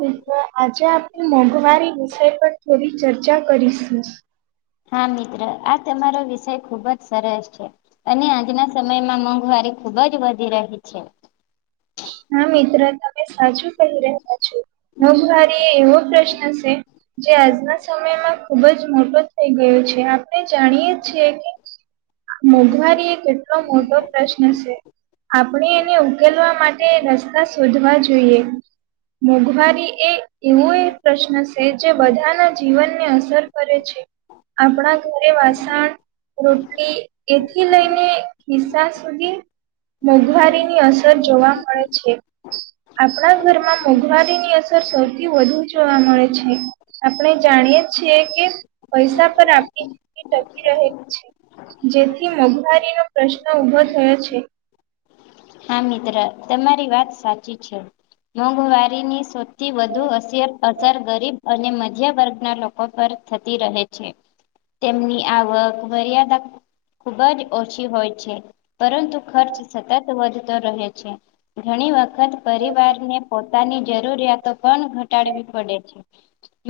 મિત્રો આજે આપ મોંઘવારી વિષય પર થોડી ચર્ચા કરીશું હા મિત્ર આ તમારો વિષય ખુબ જ સરસ છે અને આજના સમયમાં મોંઘવારી ખુબ જ વધી રહી છે હા મિત્ર તમે સાચું કહી રહ્યા છો. મોંઘવારી એ એવો પ્રશ્ન છે? જે આજના સમયમાં ખુબ જ મોટો થઈ ગયો છે આપણે જાણીએ છીએ કે. મોંઘવારી એ કેટલો મોટો પ્રશ્ન છે આપણે એને ઉકેલવા માટે રસ્તા શોધવા જોઈએ મોંઘવારી એ એવો એક પ્રશ્ન છે જે બધાના જીવનને અસર કરે છે આપણા ઘરે વાસણ રોટલી એથી લઈને ખિસ્સા સુધી મોંઘવારીની અસર જોવા મળે છે આપણા ઘરમાં મોંઘવારીની અસર સૌથી વધુ જોવા મળે છે આપણે જાણીએ છીએ કે પૈસા પર આપણી જિંદગી ટકી રહેલી છે જેથી મોંઘવારીનો પ્રશ્ન ઉભો થયો છે હા મિત્ર તમારી વાત સાચી છે મોંઘવારીની સૌથી વધુ અસર અસર ગરીબ અને મધ્ય વર્ગના લોકો પર થતી રહે છે તેમની આવક મર્યાદા ખુબ જ ઓછી હોય છે પરંતુ ખર્ચ સતત વધતો રહે છે ઘણી વખત પરિવારને પોતાની જરૂરિયાતો પણ ઘટાડવી પડે છે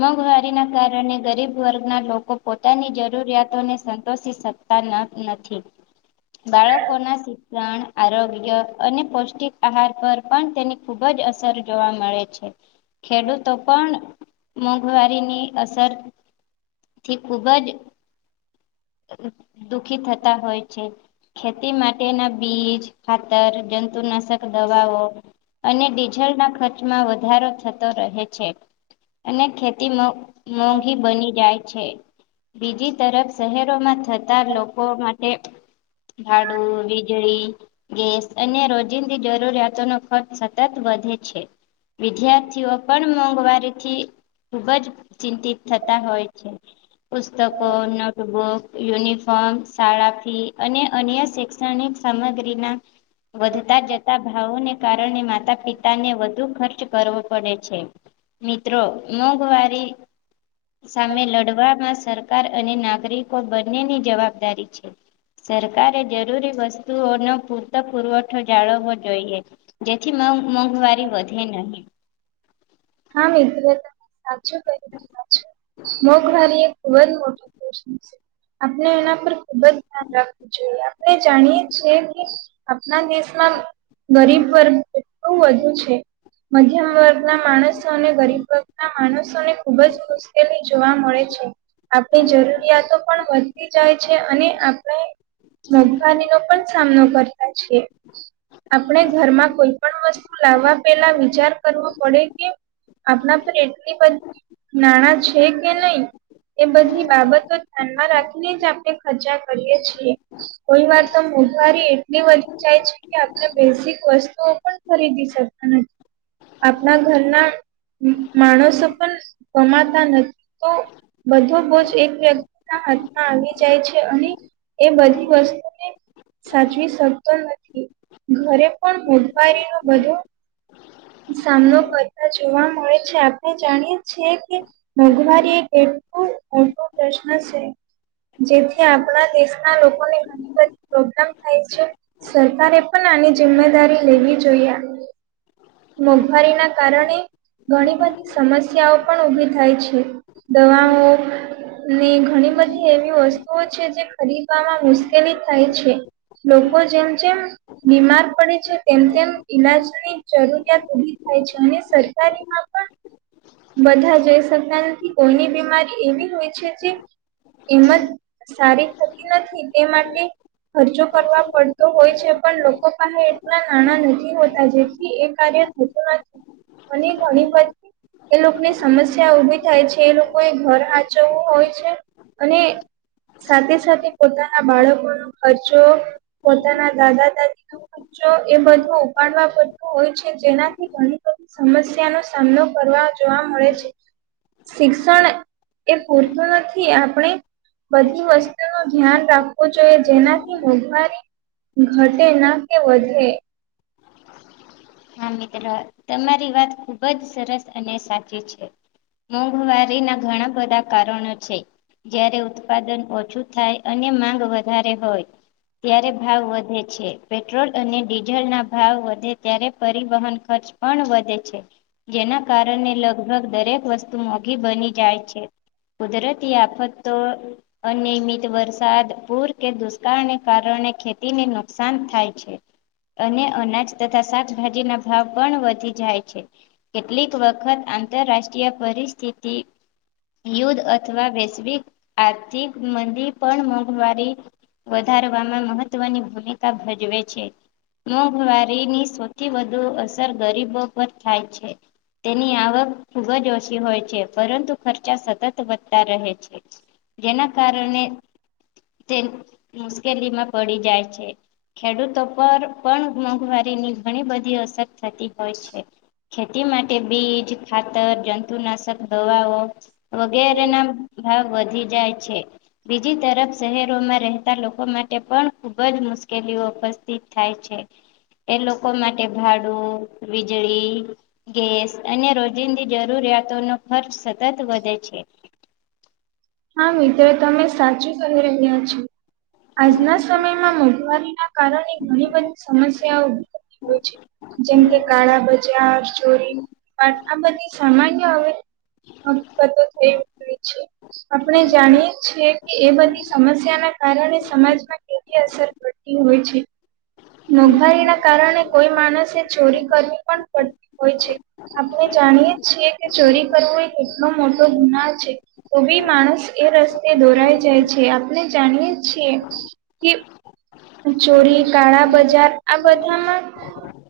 મોંઘવારીના કારણે ગરીબ વર્ગના લોકો પોતાની જરૂરિયાતોને સંતોષી શકે [inaudible] નથી બાળકો ના શિક્ષણ આરોગ્ય અને પૌષ્ટિક આહાર પર પણ તેની ખુબ જ અસર જોવા મળે છે ખેડૂતો પણ મોંઘવારીની અસર થી ખૂબ જ [inaudible] દુઃખી થતા હોય છે ખેતી માટેના બીજ ખાતર જંતુનાશક દવાઓ અને ડીઝલ ના ખર્ચમાં વધારો થતો રહે છે અને ખેતી મોંઘી બની જાય છે બીજી તરફ શહેરોમાં થતા લોકો માટે. ભાડુ, વિજળી. ગેસ અને રોજિંદી જરૂરિયાતો નો ખર્ચ સતત વધે છે. વિદ્યાર્થીઓ પણ મોંઘવારીથી. ખુબ જ ચિંતિત થતા હોય છે, પુસ્તકો, નોટબુક, યુનિ ફોમ, શાળા ફી અને અન્ય શૈક્ષણિક સામગ્રી ના વધતા જતા ભાવોને કારણે માતા પિતાને વધુ ખર્ચ કરવો પડે છે. મિત્રો, મોંઘવારી. સામે લડવામાં, સરકાર અને નાગરિકો બંનેની જવાબદારી છે. સરકારે જરૂરી વસ્તુઓનો પૂરતો પુરવઠો. જાળવવો જોઈએ, જેથી મોંઘ મોંઘવારી વધે નહીં. હા, મિત્ર, તમે સાચું કહી રહ્યા છો, મોઘવારી એક ખૂબ જ મોટો પ્રશ્ન છે. આપણે એના પર ખુબ જ ધ્યાન રાખવું જોઈએ, આપણે જાણીએ છીએ કે. આપણા દેશમાં ગરીબવર્ગ એટલું વધુ છે. મધ્યમ વર્ગના માણસ. અને ગરીબ વર્ગના માણસોને ખુબ જ મુશ્કેલી જોવા મળે છે. આપણી જરૂરિયાતો પણ વધતી જાય છે, અને આપણે મોંઘવારીનો પણ સામનો કરતા છીએ. આપણે ઘરમાં કોઈ પણ વસ્તુ લાવવા, પેલા વિચાર કરવો પડે કે. આપણા પર એટલી બધી નાણાં છે, કે નહીં, એ બધી બાબતો ધ્યાનમાં રાખીને જ આપણે ખર્ચા કરીએ છીએ. ‌ કોઈવાર તો મોંઘવારી એટલી વધી જાય છે, કે આપણે બેઝિક વસ્તુઓ પણ ખરીદી શકતા નથી, આપણા ઘરના. માણસો પણ કમાતા નથી. બધો બોજ એક વ્યક્તિ. ના હાથમાં આવી જાય છે, અને એ બધી વસ્તુને. સાચવી શકતો નથી. ઘરે પણ મોંઘવારીનો બધો સામનો કરે. ત્યાં જોવા મળે છે, આપણે જાણીએ છીએ કે. મોંઘવારી એક એટલો મોટો પ્રશ્ન છે. જેથી આપણા દેશના લોકોને ઘણી બધી પ્રોબ્લેમ થાય છે. સરકારે પણ આની જિમ્મેદારી લેવી જોઈએ. મોંઘવારીના કારણે ઘણી બધી સમસ્યાઓ પણ ઉભી થાય છે, દવાઓ. ને ઘણી બધી એવી વસ્તુઓ છે, જે ખરીદવામાં મુશ્કેલી થાય છે. લોકો જેમ જેમ બીમાર પડે છે, તેમ તેમ ઈલાજની. જરૂરિયાત ઉભી થાય છે, અને સરકારીમાં પણ બધા જોઈ શકતા નથી, કોઈની બીમારી એવી હોય છે જે. એમ જ સારી થતી નથી, તે માટે ખર્ચો કરવા પડતો હોય છે, પણ લોકો પાહે એટલા નાણાં નથી હોતા. એ કાર્ય થતું નથી, અને ઘણી બધી એ લોકની સમસ્યા ઊભી થાય છે, એ લોકોએ ઘર હાચવવું હોય છે. અને. સાથે સાથે પોતાના બાળકોનો ખર્ચો, પોતાના દાદા-દાદી. [unintelligible] એ બધું ઉપાડવા પ તો હોય છે. જેનાથી ઘણી બધી સમસ્યાનો સામનો કરવા જોવા મળે છે. શિક્ષણ એ પૂરતું નથી, આપણે બધી વસ્તુનુ ધ્યાન રાખવું જોઈએ, જેનાથી મોંઘવારી ઘટે ના કે વધે. હા મિત્ર. તમારી વાત ખુબ જ સરસ અને સાચી છે. મોંઘવારીના ઘણા બધા કારણો છે. જયારે ઉત્પાદન ઓછું થાય અને માંગ વધારે હોય. ત્યારે ભાવ વધે છે. પેટ્રોલ અને ડીઝલના ભાવ વધે ત્યારે, પરિવહન ખર્ચ પણ વધે છે. જેના કારણે લગભગ દરેક વસ્તુ મોઘી બની જાય છે. કુદરતી આફતો, અનિયમિત વરસાદ પુર કે દુષ્કાળને કારણે ખેતીને નુકસાન થાય છે. અને અનાજ તથા શાકભાજી ના ભાવ પણ વધી જાય છે. કેટલીક વખત આંતરરાષ્ટ્રીય પરિસ્થિતિ, યુદ્ધ અથવા વૈશ્વિક આર્થિક મંદી પણ મોંઘવારી, વધારવામાં મહત્વની ભુમિકા ભજવે છે મોંઘવારીની સ વથી વધુ અસર ગરીબો પર થાય છે. તેની આવક ખુબ જ ઓછી હોય છે પરંતુ ખર્ચા સતત વધતા રહે છે. જેના કારણે, તે હ મુશ્કેલી માં પડી જાય છે. ખેડૂતો પર પણ મોંઘવારીની ઘણી બધી અસર થતી હોય છે. ખેતી માટે બીજ, ખાતર, જંતુનાશક દવાઓ, વગેરેના ભાવ વધી જાય છે. બીજી તરફ શહેરોમાં રહેતા લોકો માટે પણ ખુબ જ મુશ્કેલીઓ ઉપસ્થિત થાય છે. એ લોકો માટે ભાડું, વીજળી, ગેસ અને રોજિંદી જરૂરિયાતો નો ખર્ચ સતત વધે છે. હા મિત્ર તમે સાચું કહી રહ્યા છો. આજના સમયમાં મોંઘવારીના કારણે ઘણી બધી સમસ્યાઓ ઊભી થતી હોય છે. જેમકે કાળા બજાર ચોરી આ બધી સામાન્ય હવે અ બો થઈ ઉકળે છે. આપણે જાણીએે છીએ કે એ બધી સમસ્યા ના કારણે સમાજમાં, તેની અસર પડતી હોય છે. મોંઘવારી ના કારણે કોઈ માણસે ચોરી કરવી પણ પડતી હોય છે. આપણે જાણીએે છીએ કે ચોરી કરવું એ કેટલો મોટો ગુના છે. તો ભી માણસ એ રસ્તે દોરાય જાય છે આપણે જાણીએ છીએ. કે ચોરી, કાળા બજાર આ બધામાં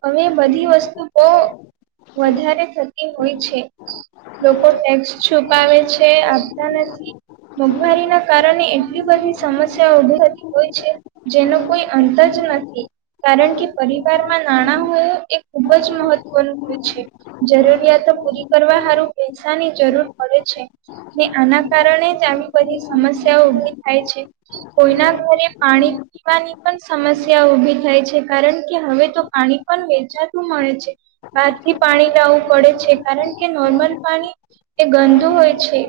હવે બધી વસ્તુ બોવ વધારે થતી હોય છે. લોકો ટેક્સ છુપાવે છે આપતા નથી. મોંઘવારી ના કારણે એટલી બધી સમસ્યા ઊભી થતી હોય છે. જેનો કોઈ અંત જ નથી. કારણ કે પરિવારમાં નાણાં હોય એ ખુબજ મહત્વનું હોય છે. જરૂરિયાતો પૂરી કરવા હારૂ પૈસાની જરૂર પડે છે. ને આના કારણે જ આવી બધી સમસ્યાઓ ઊભી થાય છે. કોઈના ઘરે પાણી પીવાની પણ સમસ્યા ઊભી થાય છે કારણ કે હવે તો પાણી પણ વેચાતું મળે છે. બાહારથી પાણી લાવું પડે છે કારણ કે નોર્મલ પાણી એ ગંદુ હોય છે.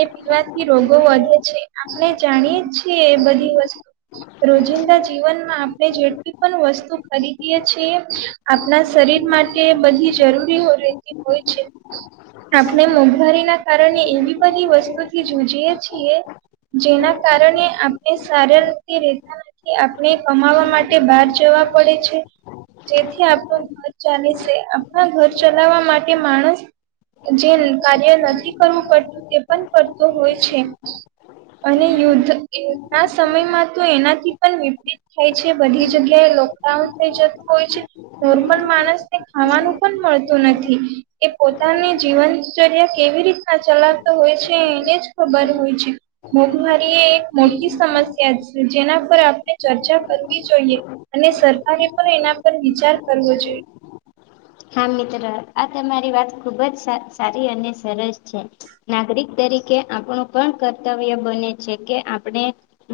એ પીવાથી રોગો વઘે છે આપણે જાણીએ છીએ એ બધી વસ્તુ રોજિંદા જીવનમાં આપણે જેટલી પણ વસ્તુ ખરીદીએે છીએ આપણા શરીર માટે બધી જરૂરી રહેતી હોય છે. આપણે મોંઘવારી ના કારણે એવી બની વસ્તુથી જુજીએ છીએ જેના કારણે આપણે સારી રીતે કે આપણે કમાવા માટે બહાર જવા પડે છે. જેથી આપણું ઘર ચાલે છે આપણા ઘર ચલાવવા માટે માણસ જેન કાર્ય નથી કરવું પડતું, તે પણ કરતો હોય છે. અને યુદ્ધ યુદ્ધ ના સમયમાં તો એના. જીવન વિપરીત થાય છે, બધી જગ્યાએ લોકડાઉન થઈ જતું હોય છે. નોર્મલ માણસને ખાવાનું પણ મળતું નથી. એ પોતાની જીવનચર્યા કેવી રીતના ચલાવતો હોય છે, એને જ ખબર હોય છે. મોંઘવારી એ એક મોટી સમસ્યા છે, જેના પર આપણે ચર્ચા કરવી જોઈએ, અને સરકારે પણ એના પર વિચાર કરવો જોઈએ. હા, મિત્ર, આ તમારી વાત ખુબ સારી અને સરસ છે. નાગરિક તરીકે આપણું પણ કર્તવ્ય બને છે કે, આપણે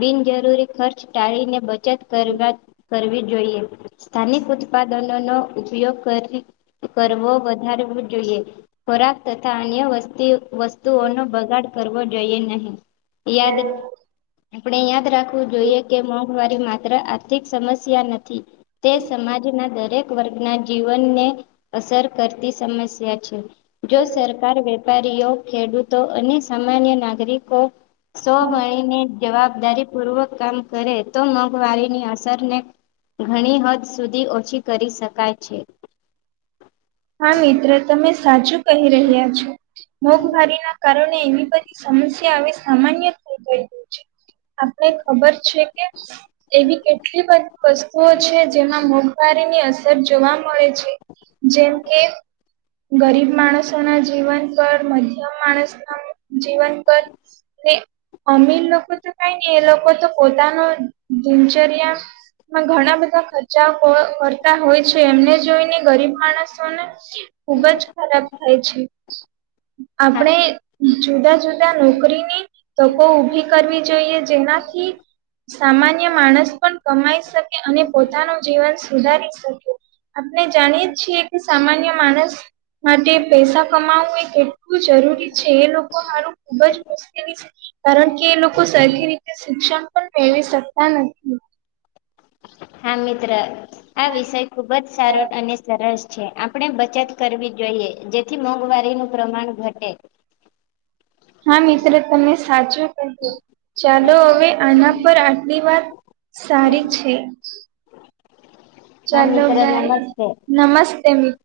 બિનજરૂરી ખર્ચ ટાળીને, બચત કરવા કરવી જોઈએ. સ્થાનિક ઉત્પાદનો નો ઉપયોગ કરવો વધારવો જોઈએ. ખોરાક તથા અન્ય વસ્તુઓનો બગાડ કરવો જોઈએ નહીં. યાદ. આપણે યાદ રાખવું જોઈએ કે, મોંઘવારી માત્ર આર્થિક સમસ્યા નથી. તે સમાજના દરેક વર્ગના જીવનને અસર કરતી સમસ્યા છે. જો સરકાર વેપારીઓ, ખેડૂતો અને સામાન્ય નાગરિકો. સૌ મળી ને, જવાબદારી પૂર્વક કામ કરે તો, મોંઘવારીની અસરને ઘણી હદ સુધી ઓછી કરી શકાય છે. હા, મિત્ર, તમે સાચું કહી રહ્યા છો, મોઘવારી ના કાર એ બધી સમસ્યા હવે સામાન્ય છે. આપને ખબર છે કે. એવી કેટલી બધી વસ્તુઓ છે, જેમાં મોંઘવારીની અસર જોવા મળે છે. જેમ કે, ગરીબ માણસો ના જીવન પર, મધ્યમ માણસ ના. જીવન કર એ, અમીર લોકો તો કઈ ને, એ લોકો તો પોતાનો દિનચર્યા. માં ઘણા બધા ખર્ચા કરતા હોય છે, એમને જોઈને ગરીબ માણસ. ખુબ જ ખરાબ થાય છે. હા આપણે જુદા-જુદા નોકરીની તો કો ઊભી કરવી જોઈએ, જેનાથી સામાન્ય માણસ પણ કમાઈ શકે, અને પોતાનું જીવન સુધારી શકે. આપણે જાણીએ છીએ કે, સામાન્ય માણસ માટે પૈસા કમાવવું એ કેટલું જરૂરી છે, એ લોકો માારું ખુબ જ મુશ્કેલી કારણ કે, એ લોકો સરખી રીતે શિક્ષણ પણ મેળવી શકતા નથી. હા, મિત્ર, આ વિષય ખુબ જ સારો અને સરસ આપણે બચત કરવી જોઈએ, જેથી મોંઘવારી નું પ્રમાણ ઘટે. હા, મિત્રો. તને સાચું કહ્યું, ચાલો, હવે આના પર આટલી વાત સારી છે. હા ચાલો, મિત્ર નમસ્તે નમસ્તે મિત.